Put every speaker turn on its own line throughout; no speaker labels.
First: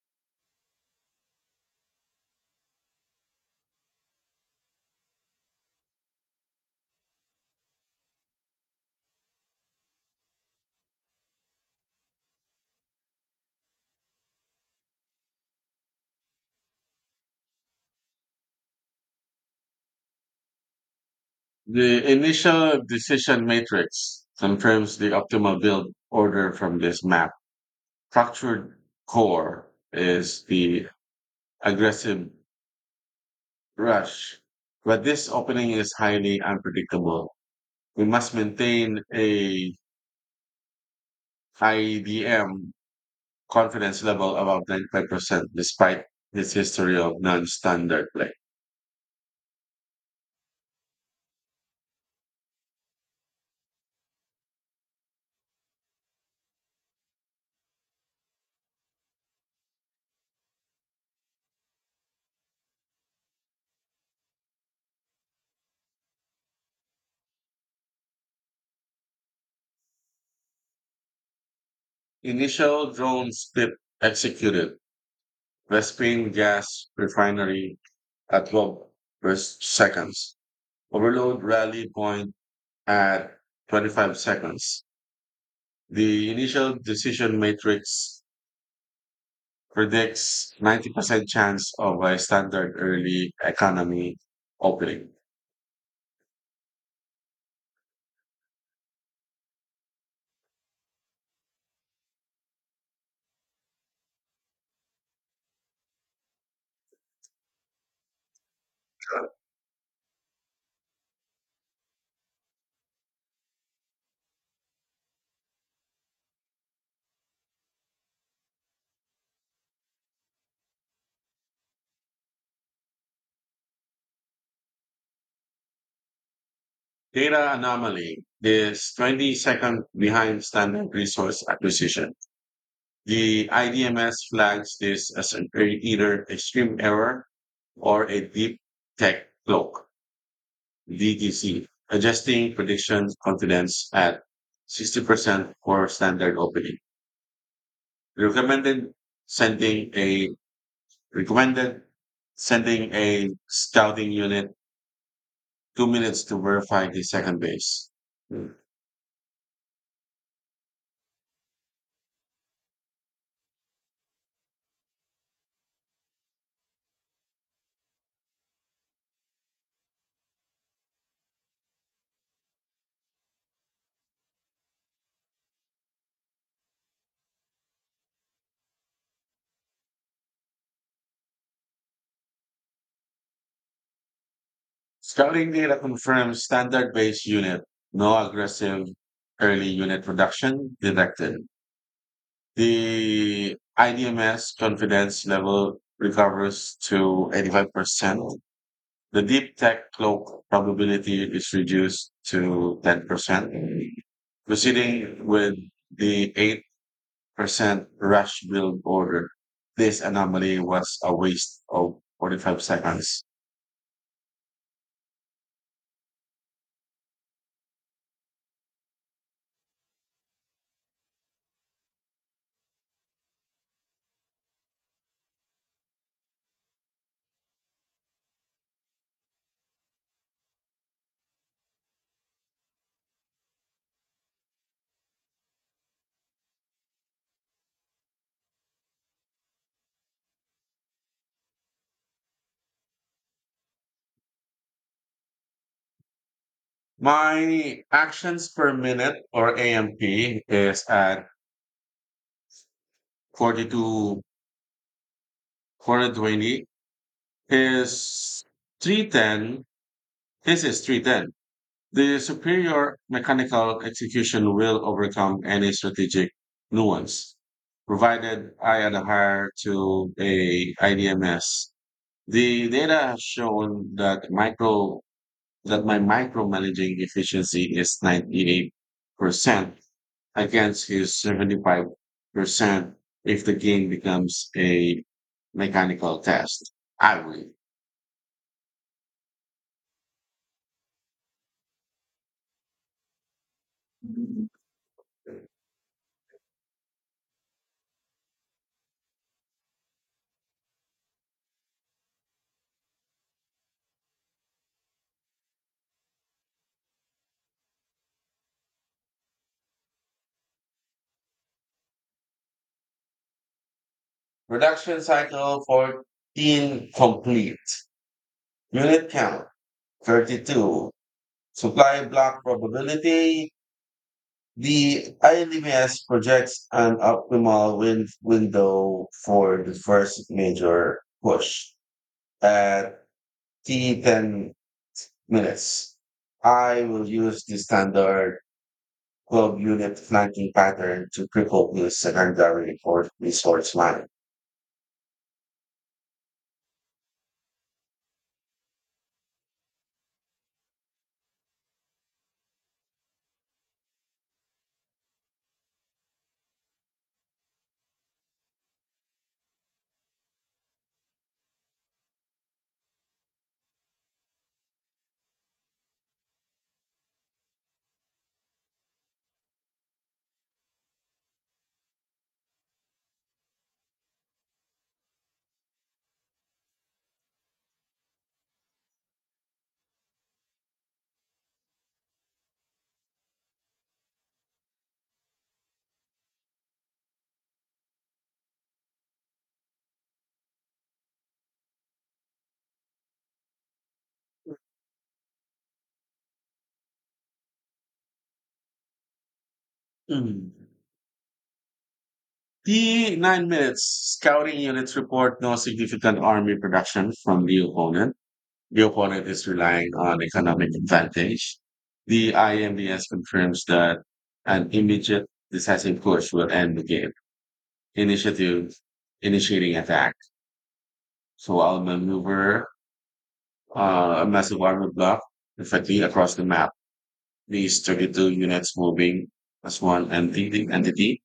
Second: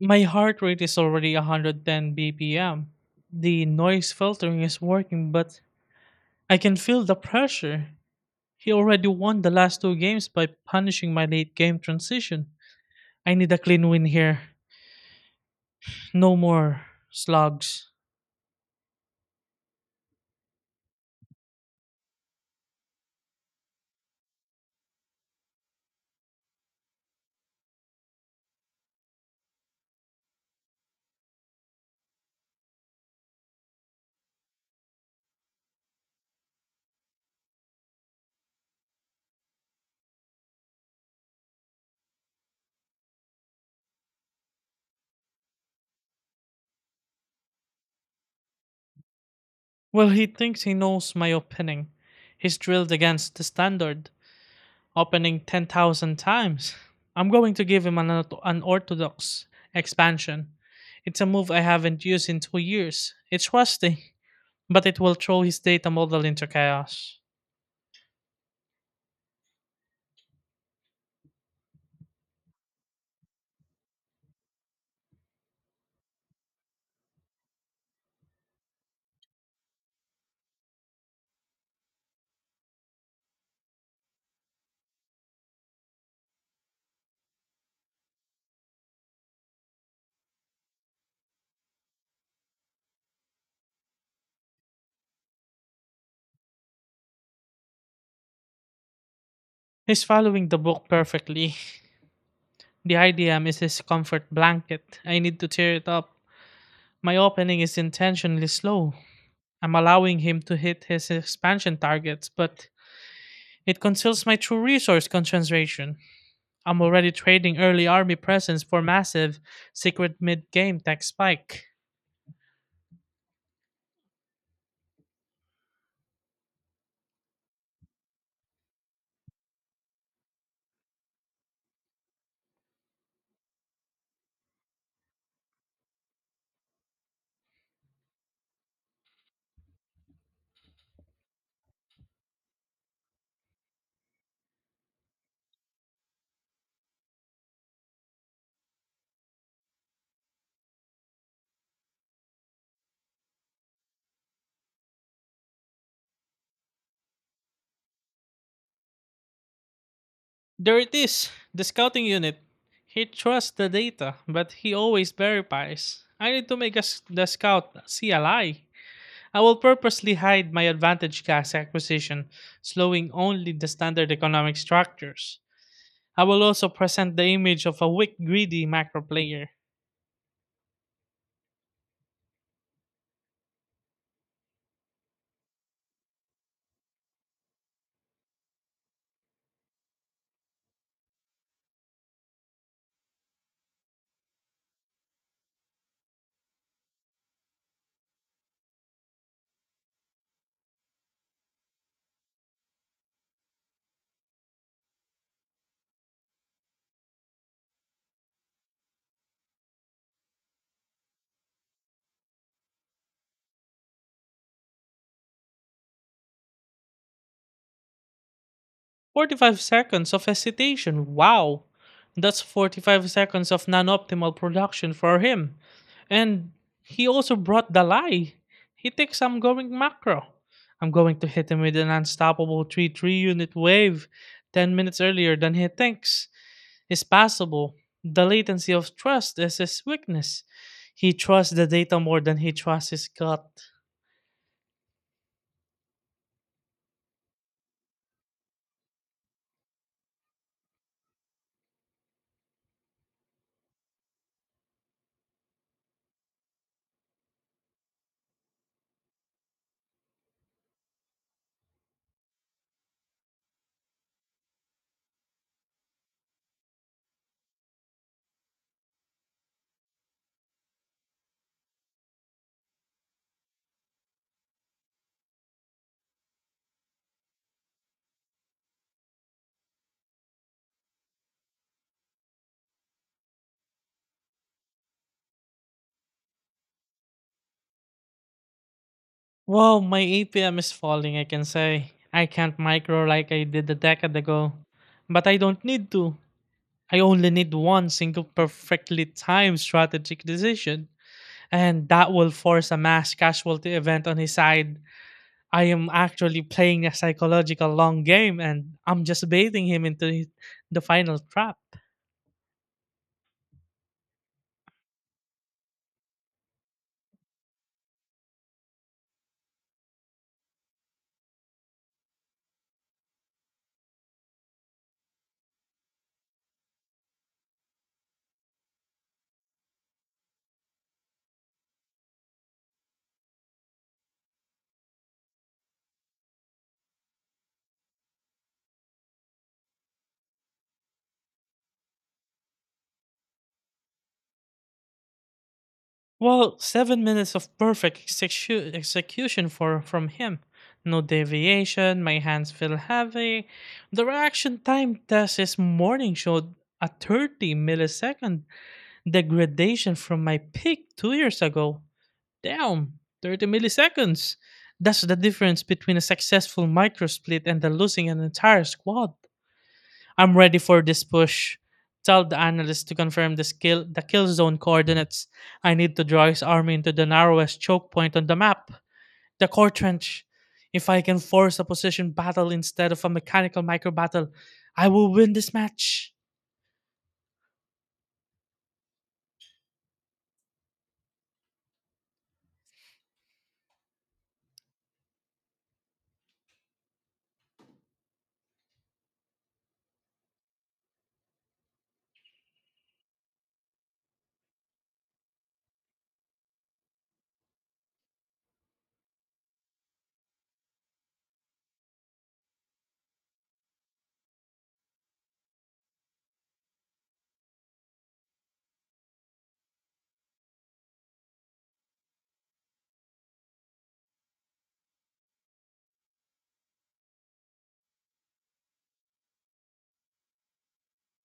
My heart rate is already 110 BPM. The noise filtering is working, but I can feel the pressure. He already won the last two games by punishing my late game transition. I need a clean win here. No more slugs.
The initial decision matrix confirms the optimal build order from this map. Fractured core is the aggressive rush, but this opening is highly unpredictable. We must maintain a IDM confidence level above 95% despite this history of non-standard play.
He thinks he knows my opening. He's drilled against the standard, opening 10,000 times. I'm going to give him an orthodox expansion. It's a move I haven't used in 2 years. It's rusty, but it will throw his data model into chaos.
Initial drone split executed. Vespin gas refinery at 12 per seconds. Overload rally point at 25 seconds. The initial decision matrix predicts 90% chance of a standard early economy opening.
He's following the book perfectly. The IDM is his comfort blanket. I need to tear it up. My opening is intentionally slow. I'm allowing him to hit his expansion targets, but it conceals my true resource concentration. I'm already trading early army presence for massive secret mid game tech spike.
Data anomaly is 20 seconds behind standard resource acquisition. The IDMS flags this as either extreme error or a deep tech cloak. DTC, adjusting prediction confidence at 60% for standard opening. Recommended sending a recommended sending a scouting unit 2 minutes to verify the second base.
There it is, the scouting unit. He trusts the data, but he always verifies. I need to make us the scout see a lie. I will purposely hide my advantage gas acquisition, slowing only the standard economic structures. I will also present the image of a weak, greedy macro player.
Scouting data confirms standard base unit, no aggressive early unit production detected. The IDMS confidence level recovers to 85%. The deep tech cloak probability is reduced to 10%, proceeding with the 8% rush build order. This anomaly was a waste of 45 seconds.
45 seconds of hesitation. Wow, that's 45 seconds of non-optimal production for him. And he also brought the lie. He thinks I'm going macro. I'm going to hit him with an unstoppable 3 3 unit wave 10 minutes earlier than he thinks is possible. The latency of trust is his weakness. He trusts the data more than he trusts his gut.
My actions per minute or AMP is at 42, 420. His 310, his is 310. The superior mechanical execution will overcome any strategic nuance, provided I adhere to a IDMS. The data has shown that my micromanaging efficiency is 98% against his 75% if the game becomes a mechanical test. I
Wow, my APM is falling, I can say. I can't micro like I did a decade
win.
ago. But I don't need to. I only need one single perfectly timed strategic decision. And that will force a mass casualty event on his side. I am actually playing a psychological long game and I'm just baiting him into the final trap.
Production cycle 14 complete. Unit count 32. Supply block probability. The ILMS projects an optimal window for the first major push at T 10 minutes. I will use the standard 12 unit flanking pattern to cripple the secondary or resource line.
7 minutes of perfect execution for from him. No deviation, my hands feel heavy. The reaction time test this morning showed a 30 millisecond degradation from my peak 2 years ago. Damn, 30 milliseconds. That's the difference between a successful microsplit and the losing an entire squad. I'm ready for this push. Tell the analyst to confirm the kill zone coordinates. I need to draw his army into the narrowest choke point on the map. The core trench. If I can force a position battle instead of a mechanical micro battle, I will win this match.
Mm. T 9 minutes. Scouting units report no significant army production from the opponent. The opponent is relying on economic advantage. The IMBS confirms that an immediate decisive push will end the game. Initiative initiating attack. So I'll maneuver a massive armor block effectively across the map. These 32 units moving as one entity,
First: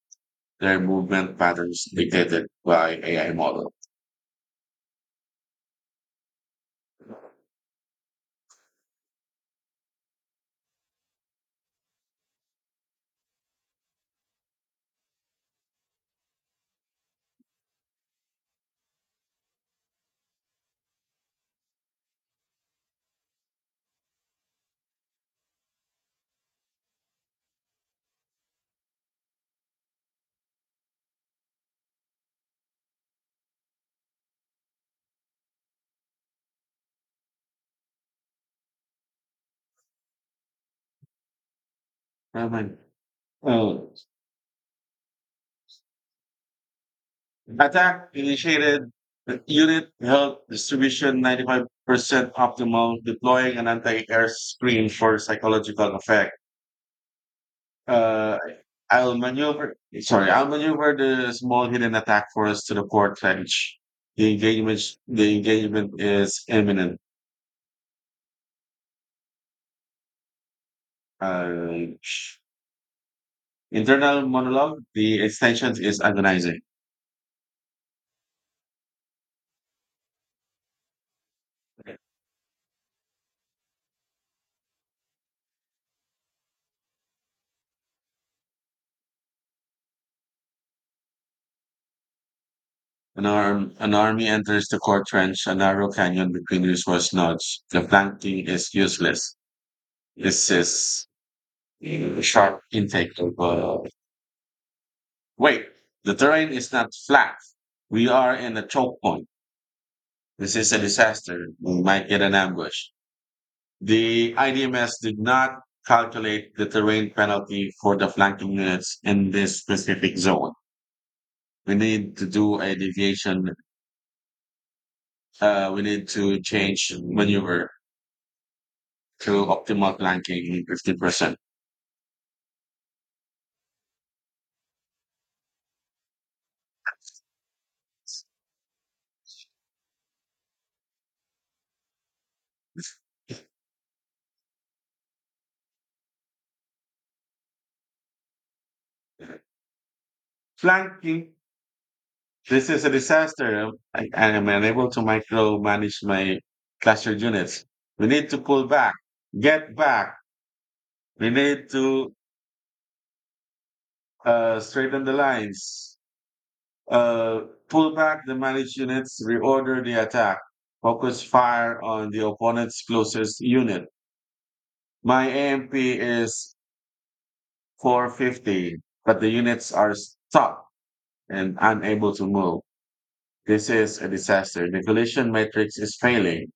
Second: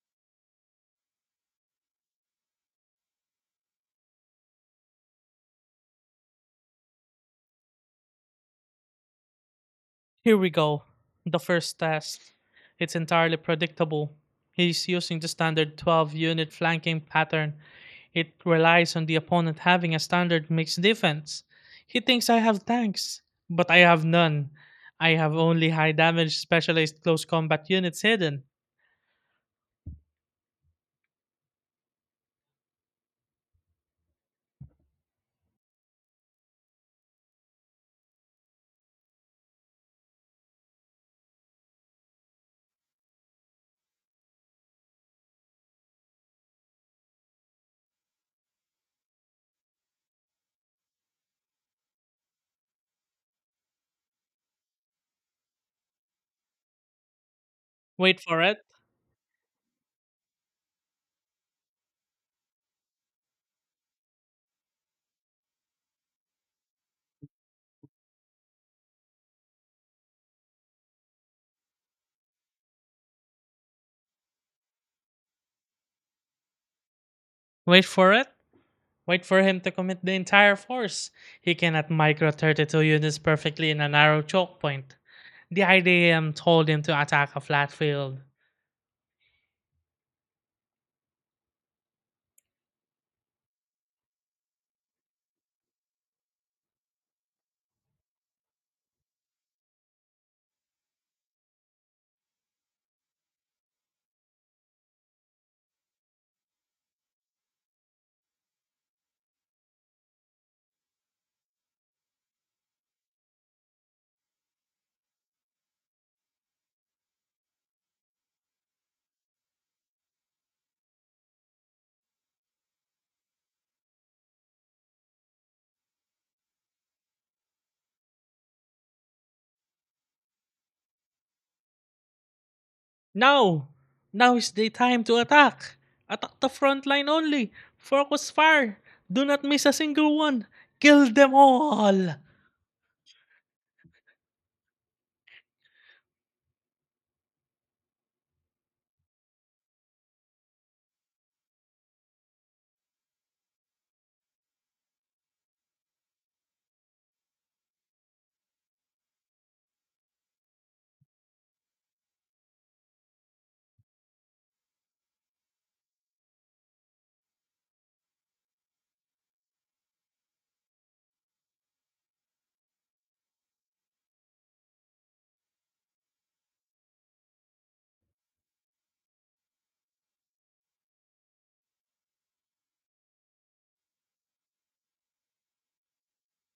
their movement patterns dictated by AI model.
Here we go. The first test. It's entirely predictable. He's using the standard 12 unit flanking pattern. It relies on the opponent having a standard mixed defense. He thinks I have tanks, but I have none. I have only high damage specialized close combat units hidden.
Never mind. Oh, attack initiated, the unit held distribution 95% optimal, deploying an anti-air screen for psychological effect.
Wait
Uh,
for it.
sorry, I'll maneuver the small hidden attack force to the port trench. The engagement, the engagement is imminent. Uh, Internal monologue, the extension is agonizing.
Wait for it. Wait for him to commit the entire force. He cannot micro 32 units perfectly in a narrow choke point. The IDM told him to attack a flat field.
An army enters the core trench, a narrow canyon between resource nodes. The flanking is useless. This is a sharp intake of wait. The terrain is not flat. We are in a choke point. This is a disaster. We might get an ambush. The IDMS did not calculate the terrain penalty for the flanking units in this specific zone. We need to do a deviation. We need to change maneuver to optimal flanking 50%.
Now! Now is the time to attack! Attack the front line only! Focus fire! Do not miss a single one! Kill them all!
Flanking This is a disaster. I am unable to micromanage my cluster units. We need to pull back, get back. We need to straighten the lines, uh, pull back the managed units, reorder the attack, focus fire on the opponent's closest unit. My AMP is 450, but the units are stuck and unable to move. This is a disaster. The collision matrix is failing.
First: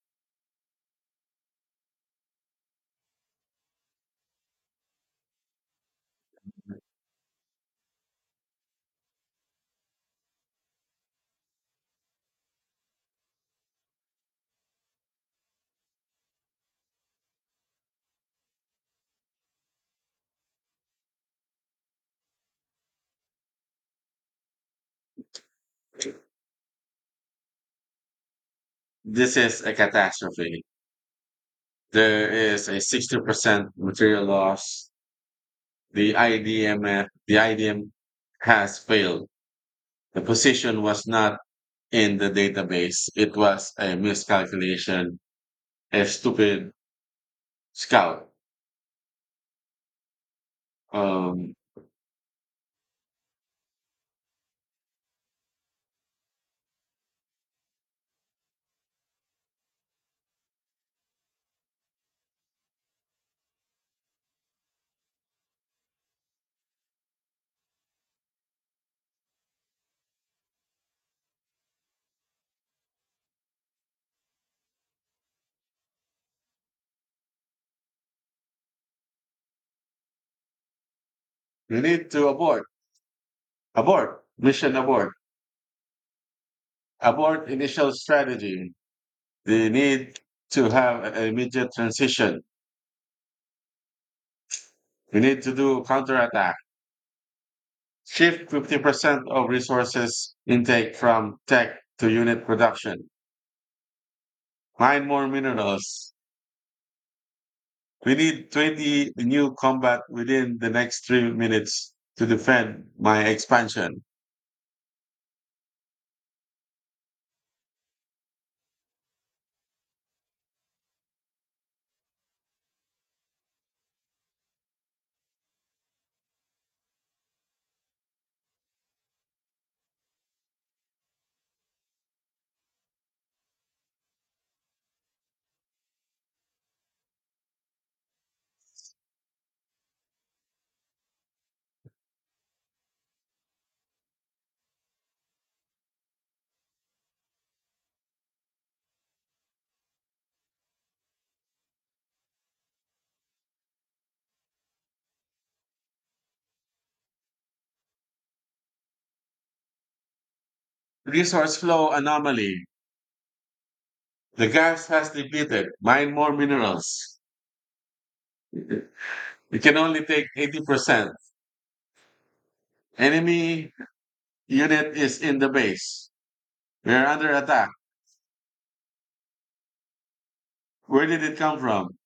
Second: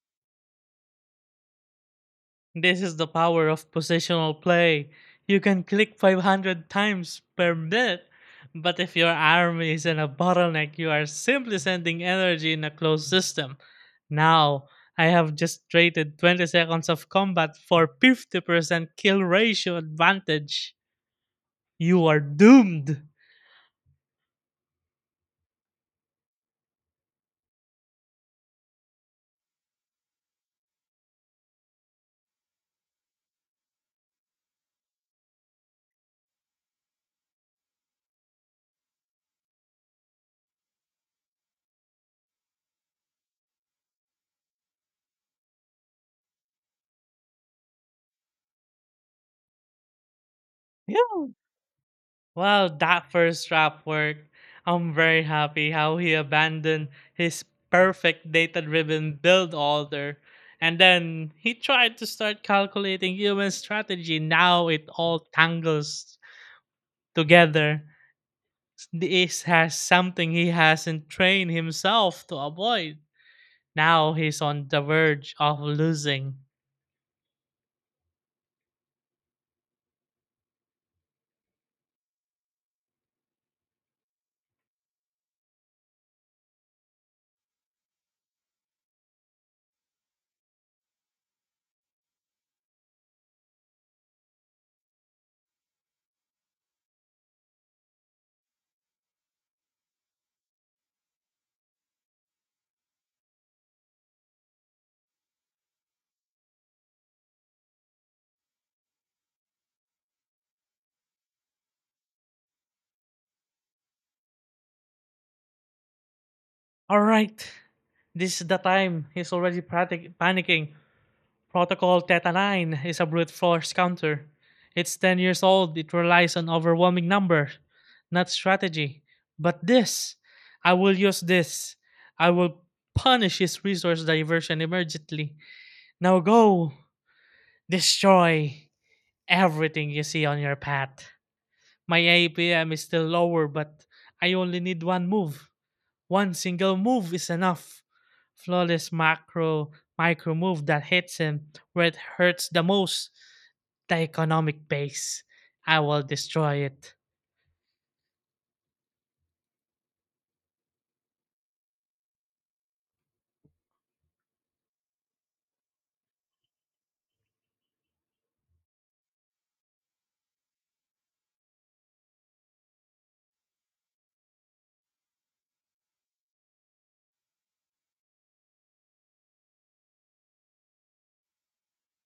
This is the power of positional play. You can click 500 times per minute, but if your army is in a bottleneck, you are simply sending energy in a closed system. Now, I have just traded 20 seconds of combat for 50% kill ratio advantage. You are doomed!
This is a catastrophe. There is a 60% material loss. The IDMF, the IDM has failed. The position was not in the database. It was a miscalculation, a stupid scout.
Yeah.
Um,
That first rap work, I'm very happy how he abandoned his perfect data driven build order. And then he tried to start calculating human strategy. Now it all tangles together. This has something he hasn't trained himself to avoid. Now he's on the verge of losing.
you need to abort, abort, mission abort, abort initial strategy. They need to have an immediate transition. We need to do counterattack. Shift 50% of resources intake from tech to unit production. Nine more minerals. We need 20 new combat within the next 3 minutes to defend my expansion.
All right, this is the time. Panicking. Protocol Theta 9 is a brute force counter. It's 10 years old. It relies on overwhelming numbers, not strategy. But this, I will use this. I will punish his resource diversion immediately. Now go destroy everything you see on your path. My APM is still lower, but I only need one move. One single move is enough. Flawless macro micro move that hits him where it hurts the most, the economic base. I will destroy it.
Resource flow anomaly. The gas has depleted. Mine more minerals. It can only take 80%. Enemy unit is in the base. We are under attack. Where did it come from?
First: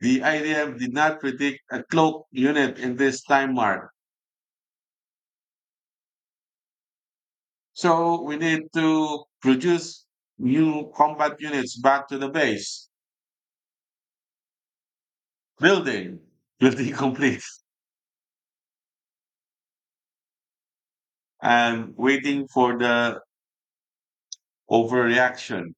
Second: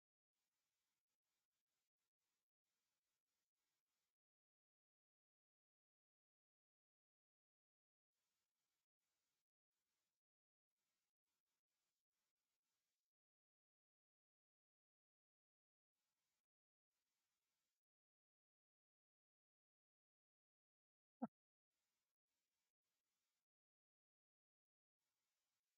The IDM did not predict a cloak unit in this time mark. So we need to produce new combat units back to the base. Building, building complete. I'm waiting for the overreaction.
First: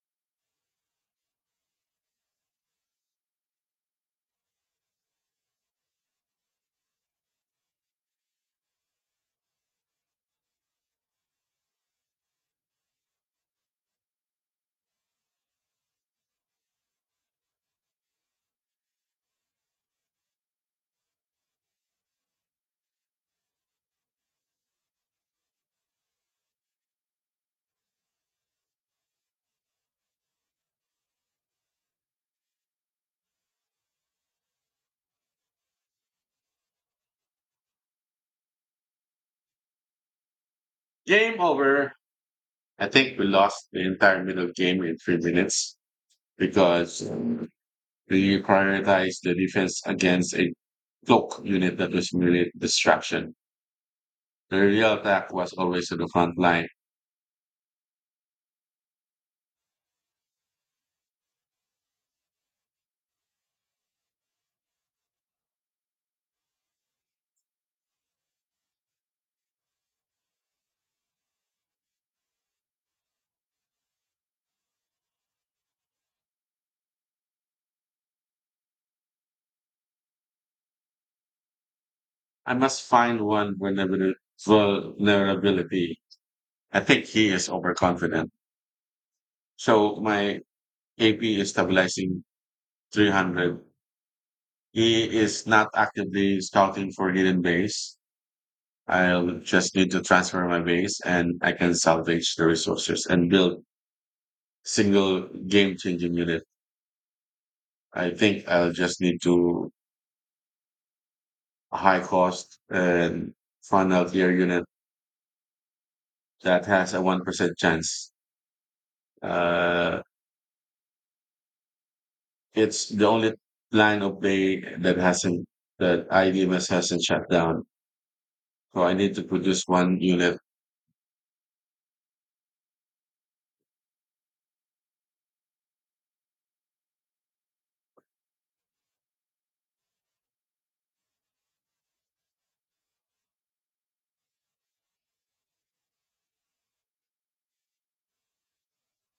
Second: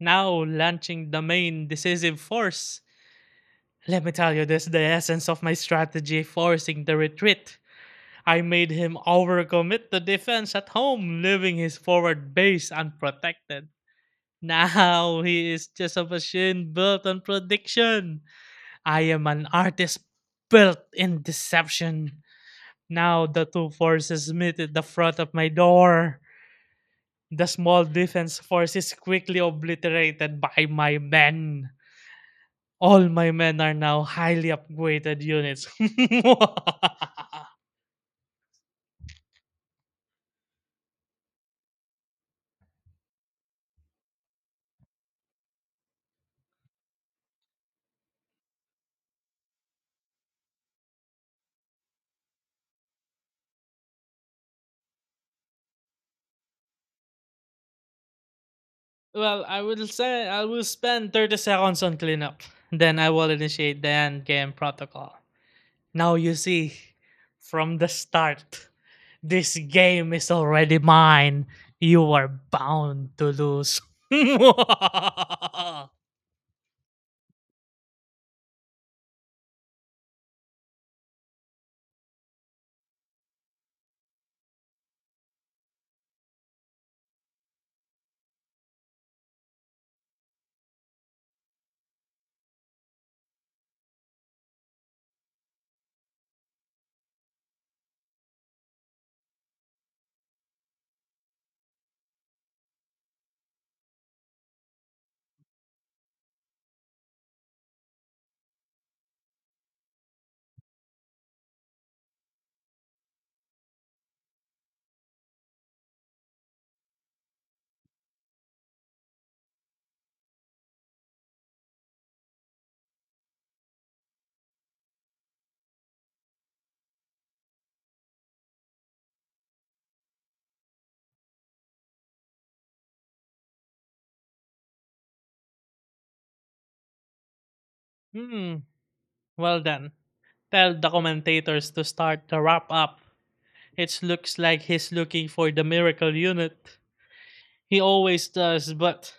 Now launching the main decisive force. Let me tell you this, the essence of my strategy, forcing the retreat. I made him overcommit the defense at home, leaving his forward base unprotected. Now he is just a machine built on prediction. I am an artist built in deception. Now the two forces meet at the front of my door. The small defense force is quickly obliterated by my men. All my men are now highly upgraded units.
Game over. I think we lost the entire middle game in 3 minutes because we prioritized the defense against a cloak unit that was merely distraction. The real attack was always on the front line.
I will say I will spend 30 seconds on cleanup. Then I will initiate the end game protocol. Now you see, from the start, this game is already mine. You are bound to lose. hmm.
I must find one vulnerability. I think he is overconfident. So my AP is stabilizing 300. He is not actively scouting for hidden base. I'll just need to transfer my base and I can salvage the resources and build single game changing unit. I think I'll just need to high cost and fun out tier unit that has a 1% chance. Uh, it's the only line of play that IDMS hasn't shut down. So I need to produce one unit.
Well done. Tell the commentators to start the wrap up. It looks like he's looking for the miracle unit. He always does, but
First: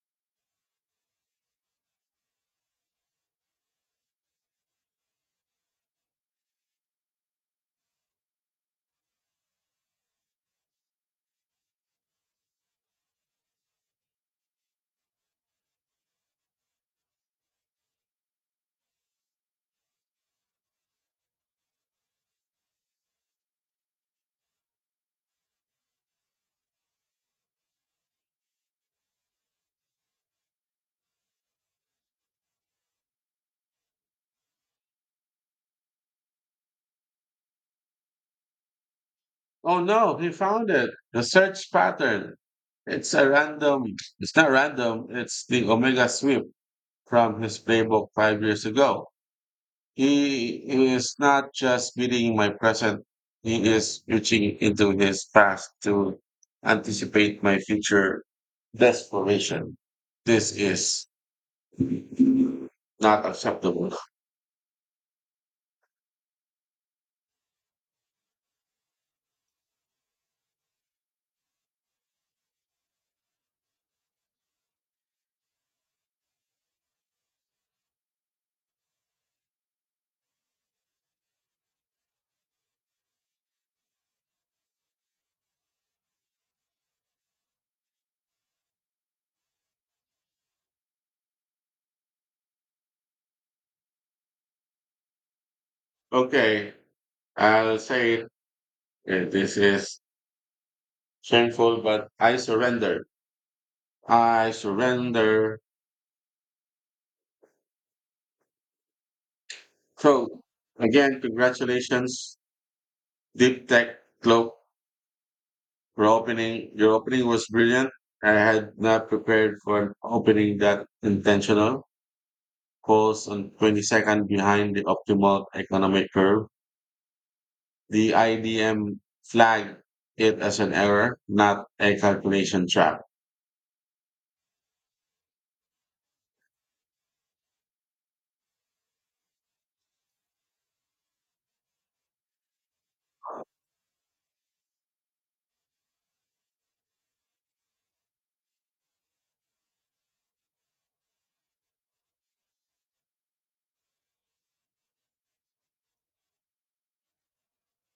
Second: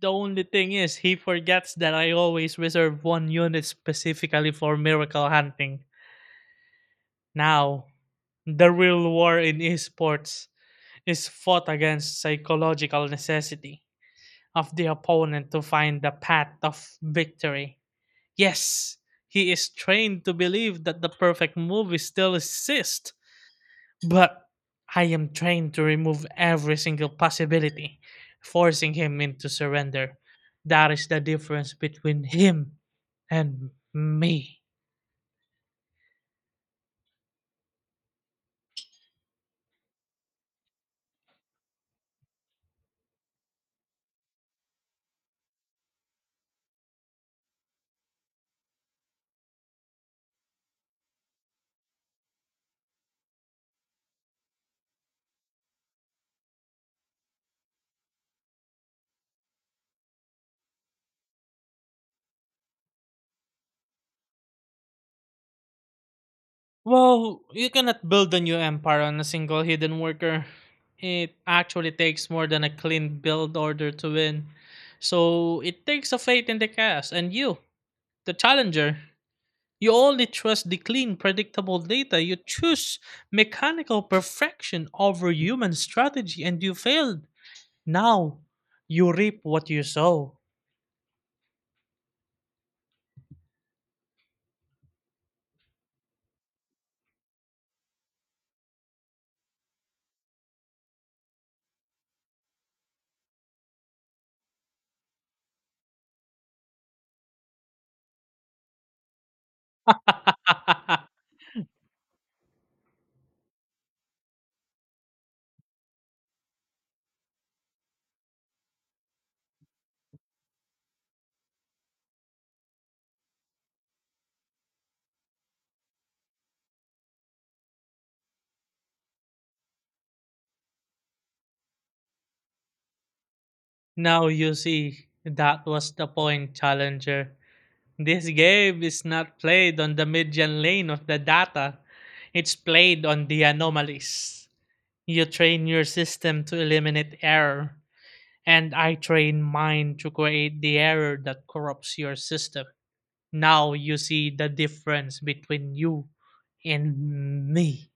the only thing is he forgets that I always reserve one unit specifically for miracle hunting. Now, the real war in esports is fought against psychological necessity of the opponent to find the path of victory. Yes, he is trained to believe that the perfect move is still exists, but I am trained to remove every single possibility, forcing him into surrender. That is the difference between him and me.
Oh no, he found it. The search pattern. It's a random, it's not random, it's the Omega sweep from his playbook 5 years ago. He is not just beating my present, he is reaching into his past to anticipate my future desperation. This is not acceptable.
Well, you cannot build a new empire on a single hidden worker. It actually takes more than a clean build order to win. So it takes a faith in the cast and you, the challenger. You only trust the clean, predictable data. You choose mechanical perfection over human strategy and you failed. Now, you reap what you sow.
Okay, I'll say it. This is shameful, but I surrender. I surrender. So again, congratulations, Deep Tech Globe, for opening. Your opening was brilliant. I had not prepared for an opening that intentional. Falls on 22nd behind the optimal economic curve. The IDM flagged it as an error, not a calculation trap.
Now you see, that was the point, Challenger. This game is not played on the median lane of the data. It's played on the anomalies. You train your system to eliminate error, and I train mine to create the error that corrupts your system. Now you see the difference between you and me.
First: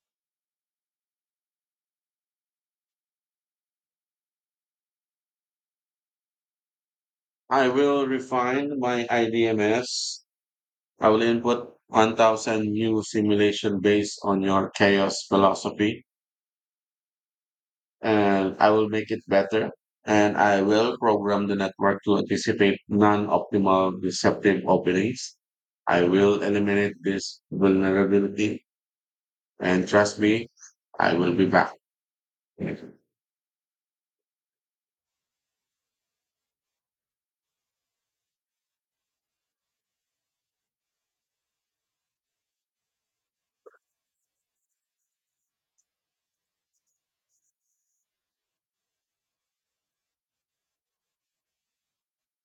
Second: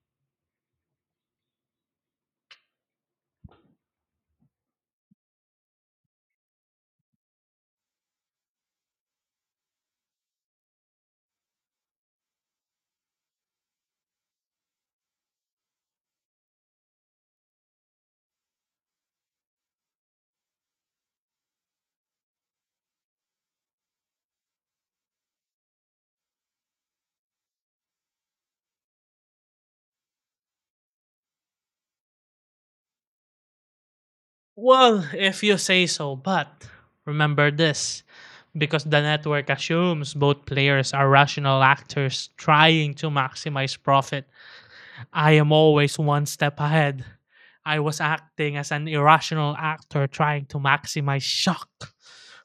I will refine my IDMS. I will input 1,000 new simulation based on your chaos philosophy and I will make it better. And I will program the network to anticipate non optimal deceptive openings. I will eliminate this vulnerability. And trust me, I will be back.
Well, if you say so, but remember this because the network assumes both players are rational actors trying to maximize profit. I am always one step ahead. I was acting as an irrational actor trying to maximize shock.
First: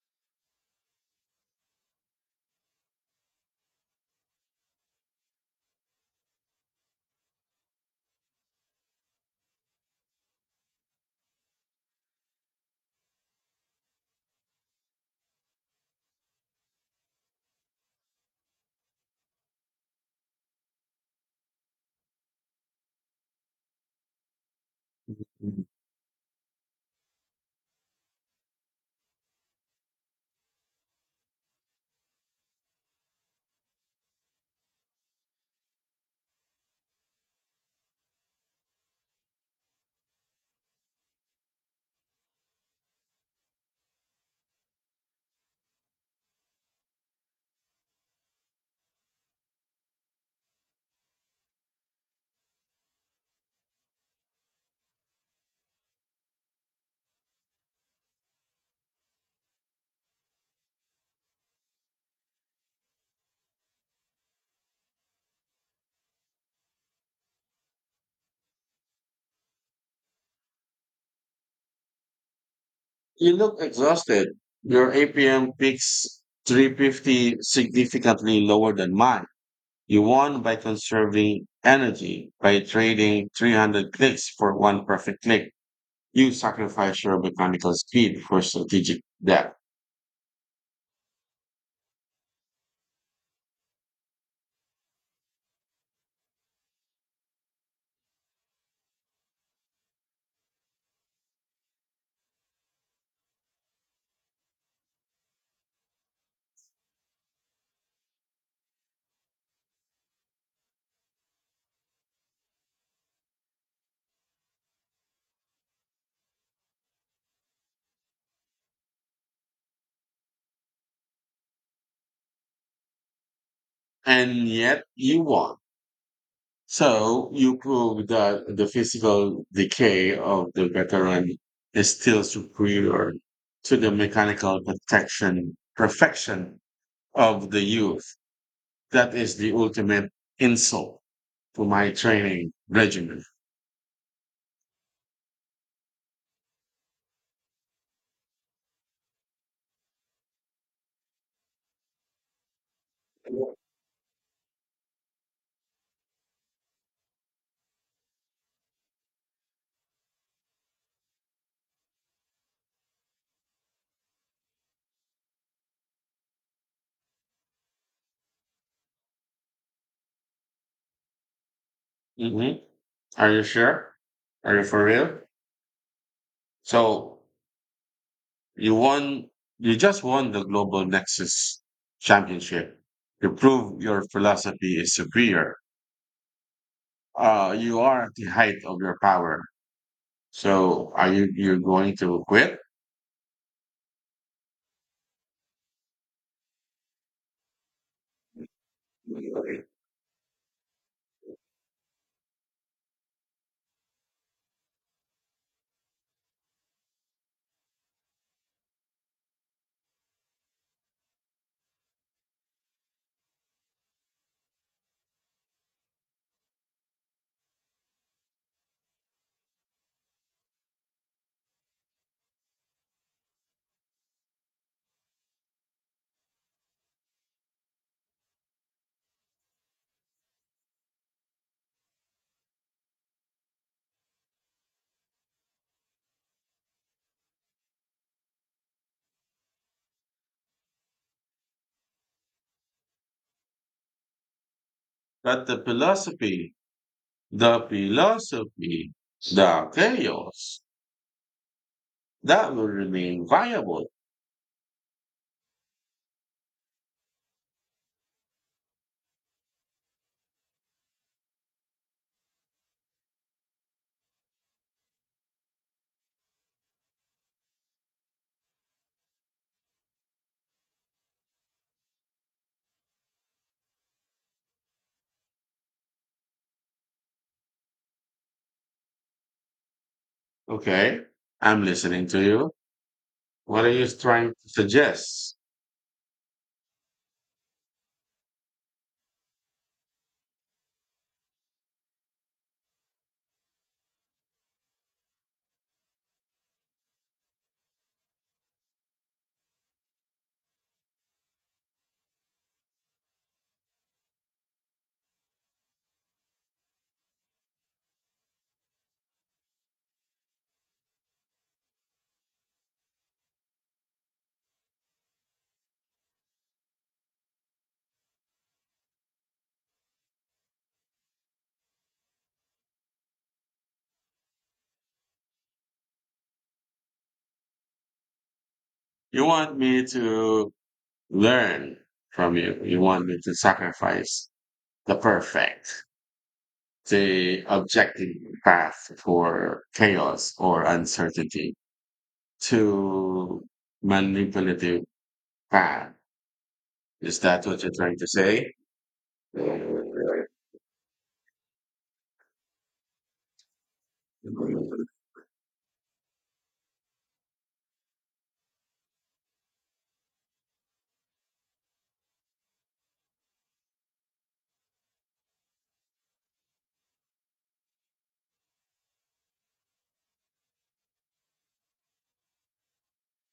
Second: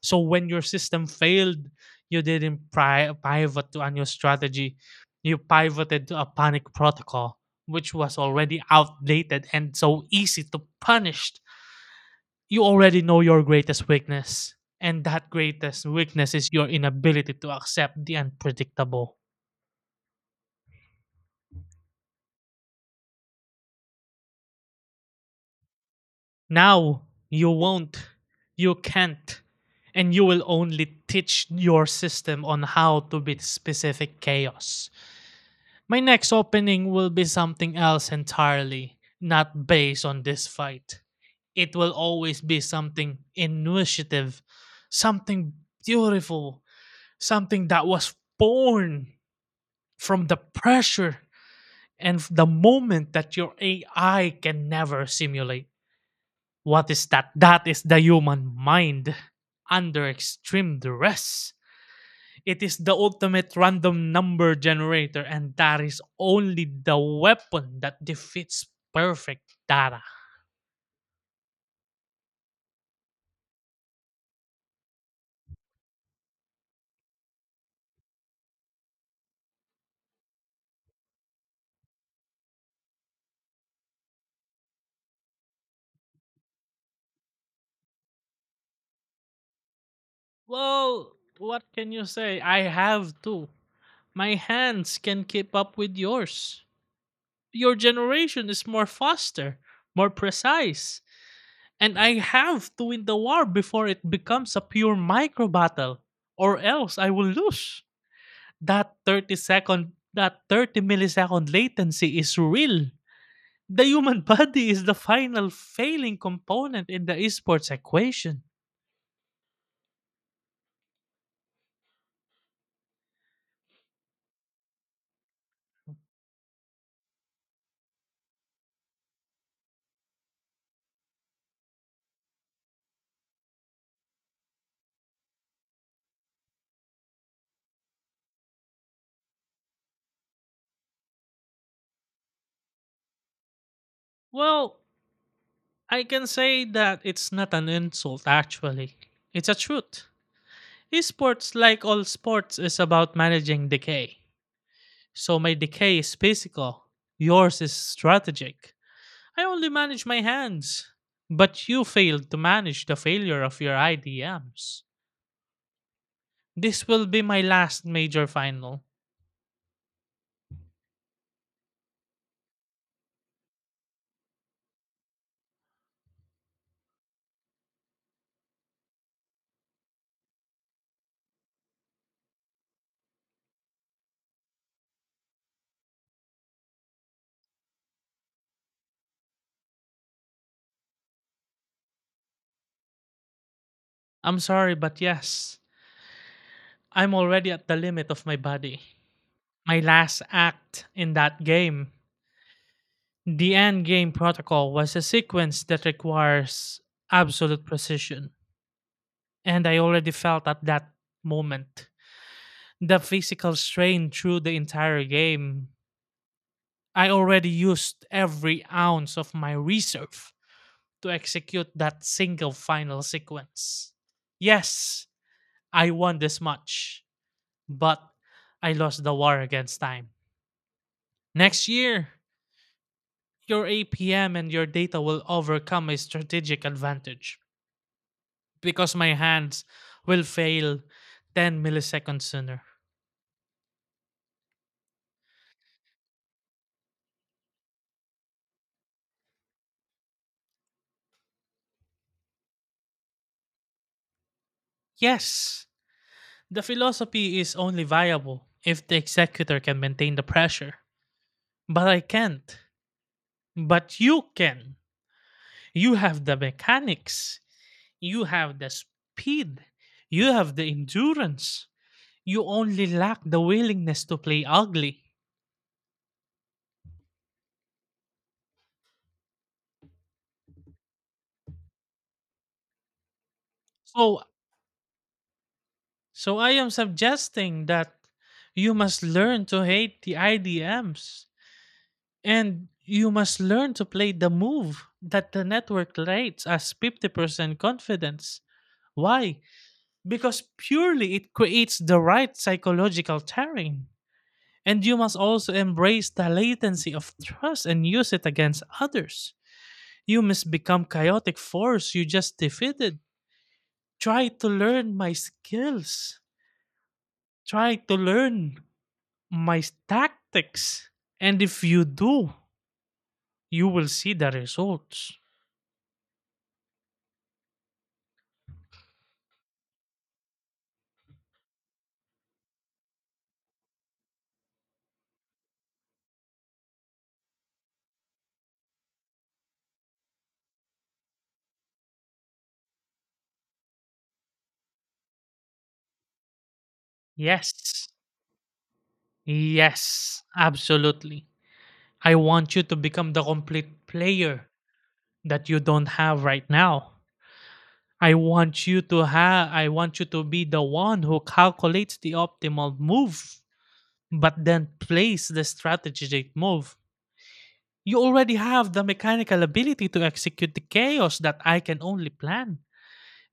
So when your system failed, you didn't pri- pivot to a new strategy. You pivoted to a panic protocol, which was already outdated and so easy to punish. You already know your greatest weakness, and that greatest weakness is your inability to accept the unpredictable.
You
Now you won't, you can't, and you will only teach your system on how to beat specific chaos. My next opening will be something else entirely, not based on this fight. It will always be something initiative, something beautiful, something that was born from the pressure and the moment that your AI can never simulate. What is that? That is the human mind under extreme duress. It is the ultimate random number generator, and that is only the weapon that defeats perfect data.
look exhausted. Your APM peaks 350 significantly lower than mine. You won by conserving energy by trading 300 clicks for one perfect click. You sacrifice your mechanical speed for strategic depth.
Well, what can you say? I have two. My hands can keep up with yours. Your generation is more faster, more precise, and I have to win the war before it becomes a pure micro battle, or else I will lose. That 30 second, that 30 millisecond latency is real. The human body is the final failing component in the esports equation.
And yet you won. So you prove that the physical decay of the veteran is still superior to the mechanical protection perfection of the youth. That is the ultimate insult to my training regimen.
Well, I can say that it's not an insult, actually. It's a truth. Esports, like all sports, is about managing decay. So my decay is physical, yours is strategic. I only manage my hands. But you failed to manage the failure of your IDMs. This will be my last major final.
Hmm. Are you sure? Are you for real? So you won. You just won the Global Nexus Championship. You prove your philosophy is superior. You are at the height of your power. So are you're going to quit?
I'm sorry, but yes, I'm already at the limit of my body. My last act in that game, the endgame protocol, was a sequence that requires absolute precision, and I already felt at that moment the physical strain through the entire game. I already used every ounce of my reserve to execute that single final sequence. Yes, I won this much, but I lost the war against time. Next year, your APM and your data will overcome a strategic advantage because my hands will fail 10 milliseconds sooner.
But the philosophy, the philosophy, the chaos that will remain viable.
Yes, the philosophy is only viable if the executor can maintain the pressure. But I can't. But you can. You have the mechanics, you have the speed, you have the endurance. You only lack the willingness to play ugly.
Okay, I'm listening to you. What are you
So,
trying to suggest?
so I am suggesting that you must learn to hate the IDMs, and you must learn to play the move that the network rates as 50% confidence. Why? Because purely it creates the right psychological terrain. And you must also embrace the latency of trust and use it against others. You must become chaotic force you just defeated. Try to learn my skills. Try to learn my tactics. And if you do, you will see the results.
You want me to learn from you. You want me to sacrifice the perfect, the objective path for chaos or uncertainty. To manipulative fan. Is that what you're
Yes.
trying to say?
Yes, absolutely. I want you to become the complete player that you don't have right now. I want you to be the one who calculates the optimal move but then plays the strategic move. You already have the mechanical ability to execute the chaos that I can only plan.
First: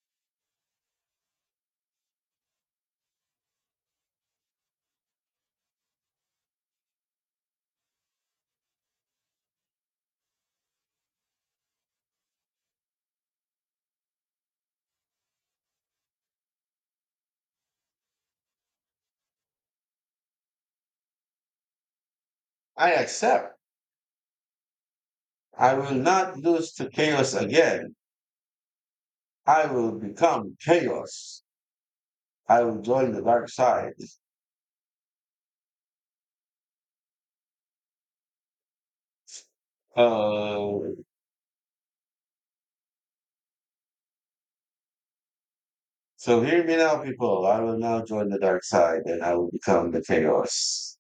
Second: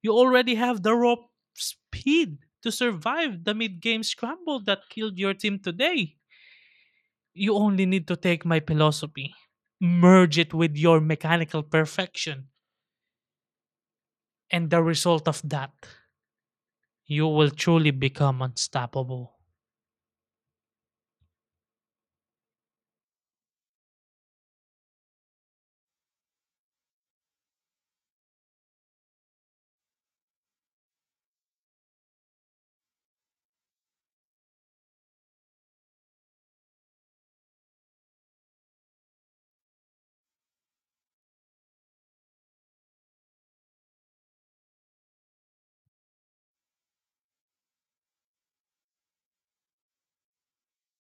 You already have the raw speed to survive the mid-game scramble that killed your team today. You only need to take my philosophy, merge it with your mechanical perfection, and the result of that, you will truly become unstoppable.
I accept. I will not lose to chaos again. I will become chaos. I will join the dark side. Uh, so hear me now, people. I will now join the dark side and I will become the chaos.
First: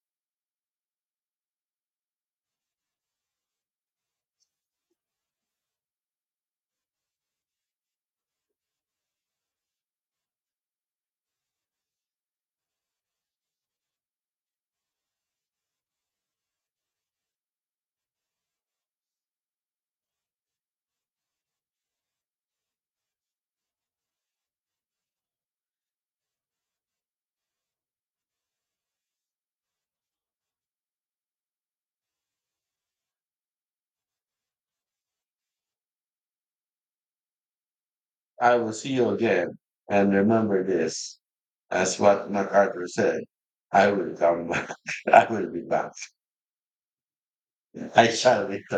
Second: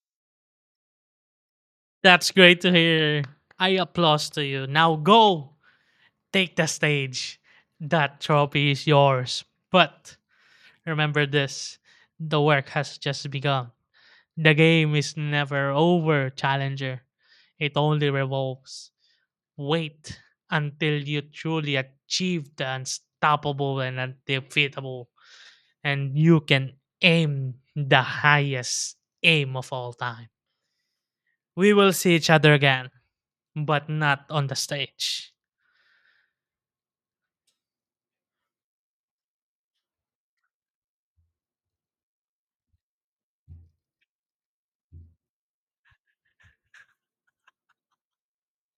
That's great to hear. I applaud to you. Now go, take the stage. That trophy is yours. But remember this, the work has just begun. The game is never over, Challenger. It only revolves. Wait until you truly achieve the unstoppable and undefeatable, and you can aim the highest aim of all time. We will see each other again, but not on the stage.
I will see you again. And remember this, as what MacArthur said, I will come back. I will be back. I shall be